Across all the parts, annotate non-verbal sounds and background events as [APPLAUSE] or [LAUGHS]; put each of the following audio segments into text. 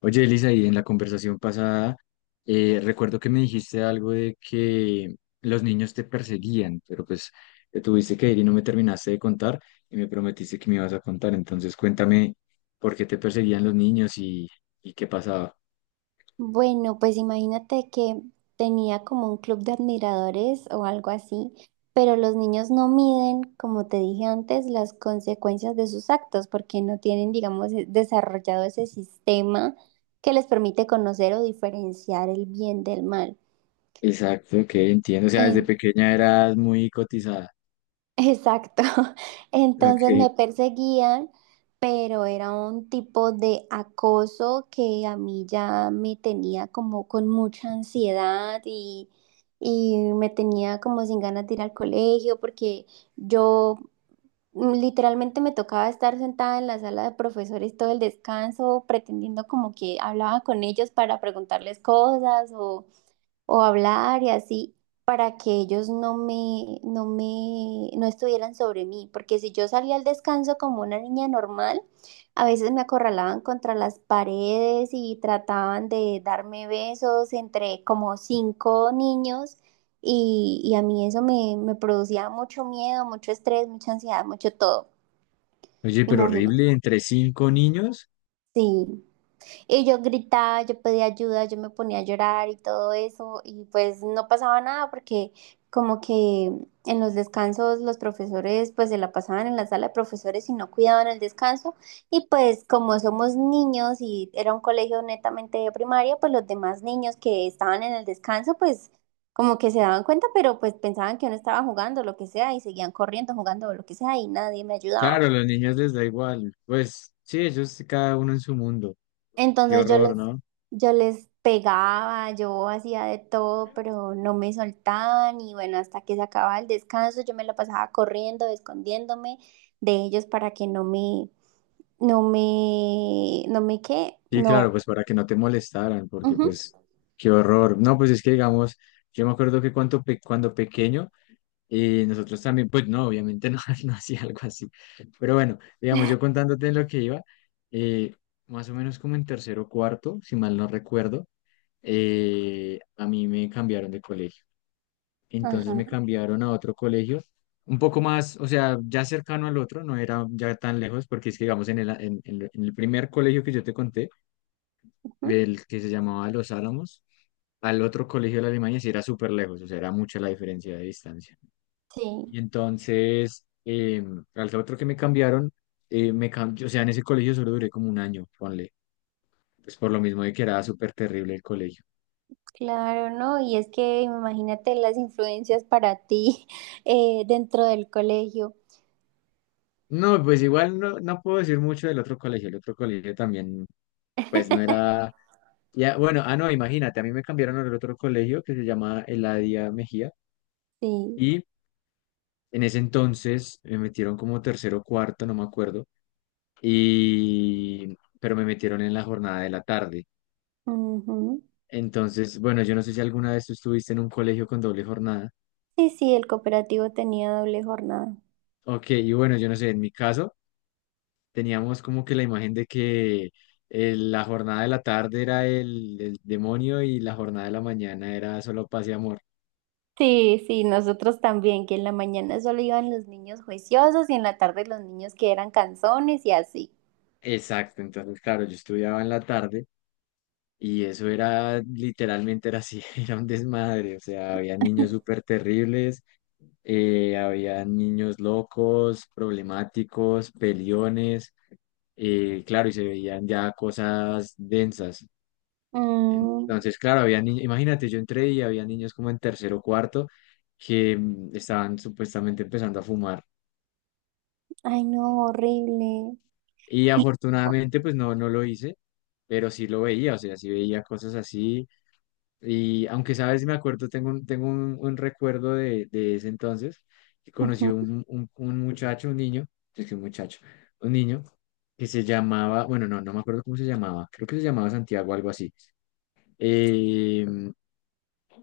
Oye, Elisa, y en la conversación pasada, recuerdo que me dijiste algo de que los niños te perseguían, pero pues te tuviste que ir y no me terminaste de contar y me prometiste que me ibas a contar. Entonces, cuéntame por qué te perseguían los niños y qué pasaba. Bueno, pues imagínate que tenía como un club de admiradores o algo así, pero los niños no miden, como te dije antes, las consecuencias de sus actos porque no tienen, digamos, desarrollado ese sistema que les permite conocer o diferenciar el bien del mal. Exacto, que entiendo. O sea, desde Eh, pequeña eras muy cotizada. Exacto. [LAUGHS] Entonces Ok. me perseguían, pero era un tipo de acoso que a mí ya me tenía como con mucha ansiedad y me tenía como sin ganas de ir al colegio porque yo literalmente me tocaba estar sentada en la sala de profesores todo el descanso pretendiendo como que hablaba con ellos para preguntarles cosas o hablar y así para que ellos no estuvieran sobre mí, porque si yo salía al descanso como una niña normal, a veces me acorralaban contra las paredes y trataban de darme besos entre como cinco niños y a mí me producía mucho miedo, mucho estrés, mucha ansiedad, mucho todo, Oye, pero imagínate. horrible, entre cinco niños. Sí. Y yo gritaba, yo pedía ayuda, yo me ponía a llorar y todo eso, y pues no pasaba nada porque como que en los descansos los profesores pues se la pasaban en la sala de profesores y no cuidaban el descanso, y pues como somos niños y era un colegio netamente de primaria, pues los demás niños que estaban en el descanso pues como que se daban cuenta, pero pues pensaban que uno estaba jugando lo que sea y seguían corriendo, jugando lo que sea y nadie me ayudaba. Claro, a los niños les da igual. Pues sí, ellos cada uno en su mundo. Qué Entonces yo les, horror, ¿no? yo les pegaba, yo hacía de todo, pero no me soltaban y bueno, hasta que se acababa el descanso, yo me la pasaba corriendo, escondiéndome de ellos para que no me qué, Sí, no. claro, pues para que no te molestaran, porque Ujú, pues qué horror. No, pues es que digamos, yo me acuerdo que cuando, cuando pequeño, nosotros también, pues no, obviamente no, [LAUGHS] no hacía algo así. Pero bueno, digamos, yo contándote lo que iba, eh, más o menos como en tercero o cuarto, si mal no recuerdo, a mí me cambiaron de colegio. Entonces me ajá, cambiaron a otro colegio, un poco más, o sea, ya cercano al otro, no era ya tan lejos, porque es que digamos, en el, en el primer colegio que yo te conté, ujú. el que se llamaba Los Álamos, al otro colegio de la Alemania sí era súper lejos, o sea, era mucha la diferencia de distancia. Sí, Y entonces, al otro que me cambiaron, o sea, en ese colegio solo duré como un año, ponle, pues por lo mismo de que era súper terrible el colegio. claro, ¿no? Y es que imagínate las influencias para ti [LAUGHS] dentro del colegio. No, pues igual no, no puedo decir mucho del otro colegio, el otro colegio también, pues no era, ya, bueno, ah, no, imagínate, a mí me cambiaron al otro colegio que se llama Eladia Mejía Sí, y en ese entonces me metieron como tercero o cuarto, no me acuerdo y, pero me metieron en la jornada de la tarde. ujú. Entonces, bueno, yo no sé si alguna vez tú estuviste en un colegio con doble jornada. Sí, sí, el cooperativo tenía doble jornada. Ok, y bueno, yo no sé, en mi caso teníamos como que la imagen de que la jornada de la tarde era el demonio y la jornada de la mañana era solo paz y amor. Sí, sí, nosotros también, que en la mañana solo iban los niños juiciosos y en la tarde los niños que eran canzones y así. Exacto, entonces, claro, yo estudiaba en la tarde y eso era literalmente era así, [LAUGHS] era un desmadre, o sea, había niños [LAUGHS] súper terribles, había niños locos, problemáticos, peliones, claro, y se veían ya cosas densas. Mm, Entonces, claro, había niños, imagínate, yo entré y había niños como en tercero o cuarto que estaban supuestamente empezando a fumar. ay, no, horrible. Y afortunadamente, pues no, no lo hice, pero sí lo veía, o sea, sí veía cosas así. Y aunque sabes, me acuerdo, un recuerdo de ese entonces, que conocí Ujú. Un muchacho, un niño, es que un muchacho, un niño que se llamaba, bueno, no, no me acuerdo cómo se llamaba, creo que se llamaba Santiago, algo así. Eh,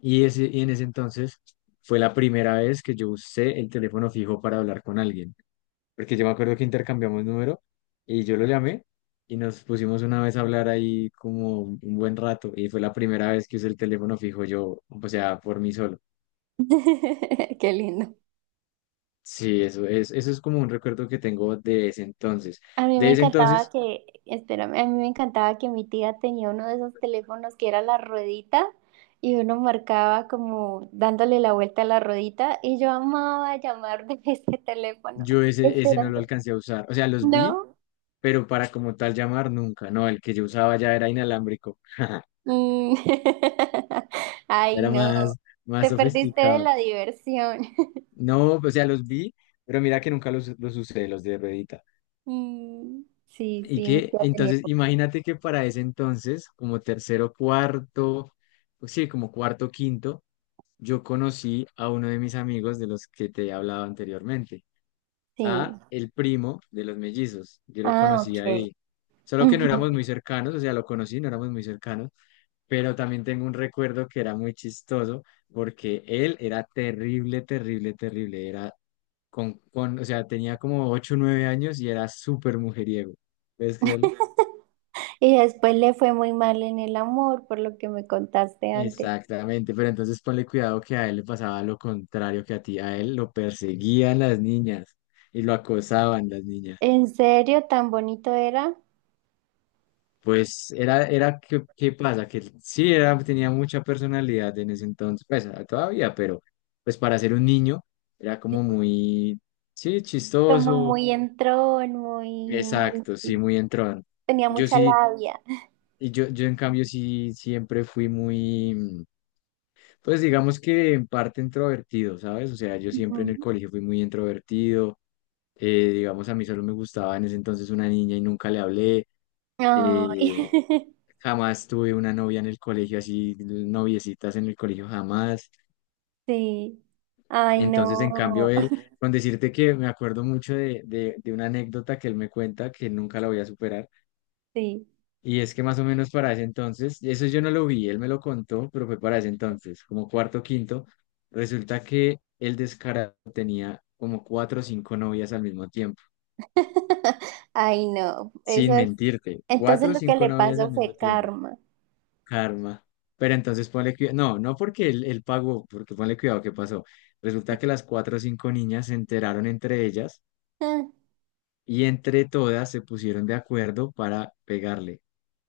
y, ese, y en ese entonces fue la primera vez que yo usé el teléfono fijo para hablar con alguien porque yo me acuerdo que intercambiamos número y yo lo llamé y nos pusimos una vez a hablar ahí como un buen rato y fue la primera vez que usé el teléfono fijo yo, o sea, por mí solo. [LAUGHS] Qué lindo. Sí, eso es como un recuerdo que tengo de ese entonces. A mí me De ese encantaba entonces, que, espérame, a mí me encantaba que mi tía tenía uno de esos teléfonos que era la ruedita y uno marcaba como dándole la vuelta a la ruedita y yo amaba llamar de [LAUGHS] ese teléfono. yo ese, ese no lo Esperando. alcancé a usar. O sea, los vi, No. pero para como tal llamar nunca, no, el que yo usaba ya era inalámbrico. [LAUGHS] Mm. [LAUGHS] Ay, Era no, más, más te perdiste de sofisticado. la diversión. [LAUGHS] No, o sea, los vi, pero mira que nunca los, los usé, los de ruedita. Mm, sí, Y sí, mi que tía tenía. entonces, imagínate que para ese entonces, como tercero, cuarto, pues sí, como cuarto, quinto, yo conocí a uno de mis amigos de los que te he hablado anteriormente, Sí. a el primo de los mellizos. Yo lo Ah, conocí ok. ahí. Solo que no Ujú. éramos muy cercanos, o sea, lo conocí, no éramos muy cercanos, pero también tengo un recuerdo que era muy chistoso porque él era terrible, terrible, terrible. Era o sea, tenía como 8 o 9 años y era súper mujeriego. ¿Puedes creerlo? Y después le fue muy mal en el amor, por lo que me contaste antes. Exactamente, pero entonces ponle cuidado que a él le pasaba lo contrario que a ti, a él lo perseguían las niñas y lo acosaban las niñas. ¿En serio? ¿Tan bonito era? Pues era, era, ¿qué, qué pasa? Que él sí era, tenía mucha personalidad en ese entonces, pues ah, todavía, pero pues para ser un niño era Sí, como muy, sí, como chistoso, muy entrón, muy, muy... exacto, sí, muy entrón. Tenía Yo mucha sí, labia. Yo en cambio sí siempre fui muy... Pues digamos que en parte introvertido, ¿sabes? O sea, yo siempre en el Ujú. colegio fui muy introvertido, digamos, a mí solo me gustaba en ese entonces una niña y nunca le hablé, Ay, eh, [LAUGHS] jamás tuve una novia en el colegio, así noviecitas en el colegio, jamás. sí. Ay, Entonces, en cambio, no. él, [LAUGHS] con decirte que me acuerdo mucho de una anécdota que él me cuenta que nunca la voy a superar. Sí. Y es que más o menos para ese entonces, eso yo no lo vi, él me lo contó, pero fue para ese entonces, como cuarto, quinto, resulta que el descarado tenía como cuatro o cinco novias al mismo tiempo, [LAUGHS] Ay, no, eso sin es. mentirte, Entonces cuatro o lo que cinco le novias pasó al mismo fue tiempo, karma. karma. Pero entonces ponle cuidado, no, no porque él pagó, porque ponle cuidado qué pasó. Resulta que las cuatro o cinco niñas se enteraron entre ellas Ah. y entre todas se pusieron de acuerdo para pegarle.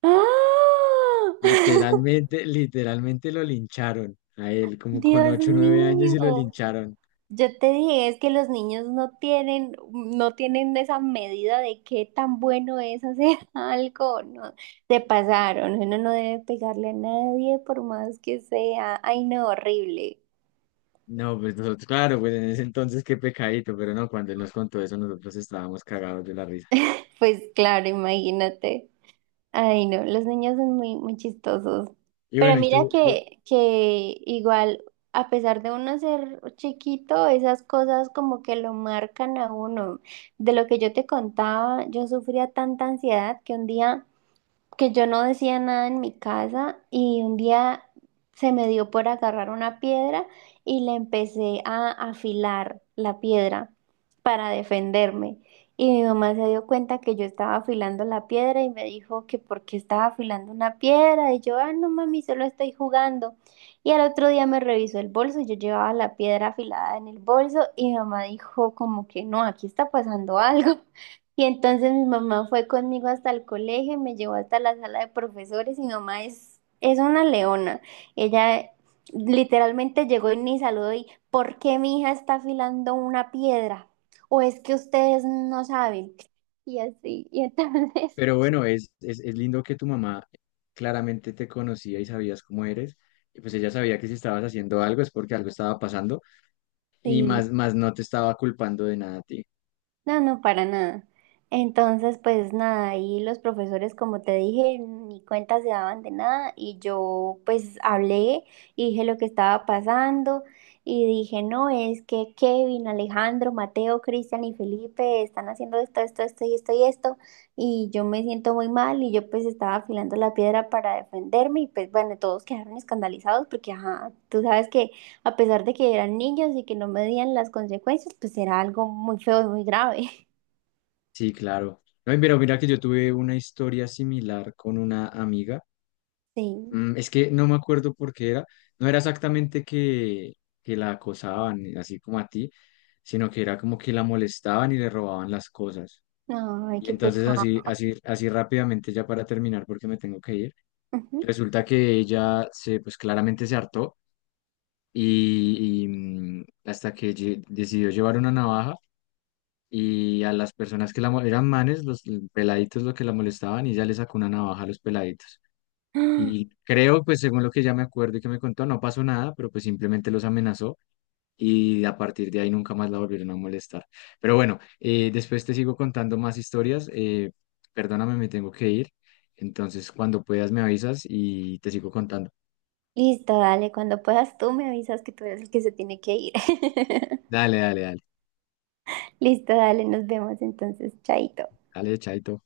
¡Ah! [LAUGHS] Literalmente, literalmente lo lincharon a él, como con Dios ocho o 9 años y lo mío. lincharon. Yo te dije, es que los niños no tienen esa medida de qué tan bueno es hacer [LAUGHS] algo, ¿no? Se pasaron, uno no debe pegarle a nadie por más que sea. Ay, no, horrible. No, pues nosotros, claro, pues en ese entonces qué pecadito, pero no, cuando él nos contó eso nosotros estábamos cagados de la risa. Pues claro, imagínate. Ay, no, los niños son muy, muy chistosos. Y Pero bueno, y mira tú, que igual, a pesar de uno ser chiquito, esas cosas como que lo marcan a uno. De lo que yo te contaba, yo sufría tanta ansiedad que un día que yo no decía nada en mi casa y un día se me dio por agarrar una piedra y le empecé a afilar la piedra para defenderme. Y mi mamá se dio cuenta que yo estaba afilando la piedra y me dijo que por qué estaba afilando una piedra. Y yo, ah, no mami, solo estoy jugando. Y al otro día me revisó el bolso, yo llevaba la piedra afilada en el bolso y mi mamá dijo como que no, aquí está pasando algo. Y entonces mi mamá fue conmigo hasta el colegio, me llevó hasta la sala de profesores y mi mamá es una leona. Ella literalmente llegó y me saludó y ¿por qué mi hija está afilando una piedra? ¿O es que ustedes no saben? Y así, y entonces, pero bueno, es lindo que tu mamá claramente te conocía y sabías cómo eres, y pues ella sabía que si estabas haciendo algo es porque algo estaba pasando, y [LAUGHS] sí. más, más no te estaba culpando de nada a ti. No, no, para nada. Entonces, pues nada, y los profesores, como te dije, ni cuenta se daban de nada y yo pues hablé y dije lo que estaba pasando y dije, no, es que Kevin, Alejandro, Mateo, Cristian y Felipe están haciendo esto, esto, esto y esto y esto y yo me siento muy mal y yo pues estaba afilando la piedra para defenderme y pues bueno, todos quedaron escandalizados porque, ajá, tú sabes que a pesar de que eran niños y que no medían las consecuencias, pues era algo muy feo y muy grave. [LAUGHS] Sí, claro. No, y mira, mira que yo tuve una historia similar con una amiga. Sí. Es que no me acuerdo por qué era. No era exactamente que la acosaban, así como a ti, sino que era como que la molestaban y le robaban las cosas. Ay, Y qué entonces pecado. así, así, así rápidamente, ya para terminar, porque me tengo que ir, Ujú. resulta que ella se, pues claramente se hartó y, hasta que decidió llevar una navaja y a las personas que eran manes, los peladitos, lo que la molestaban, y ella le sacó una navaja a los peladitos. Y [GASPS] creo, pues según lo que ya me acuerdo y que me contó, no pasó nada, pero pues simplemente los amenazó y a partir de ahí nunca más la volvieron a molestar. Pero bueno, después te sigo contando más historias. Perdóname, me tengo que ir. Entonces, cuando puedas me avisas y te sigo contando. Listo, dale. Cuando puedas tú me avisas que tú eres el que se tiene que ir. [LAUGHS] Dale, dale, dale. Listo, dale. Nos vemos entonces. Chaito. Dale, chaito.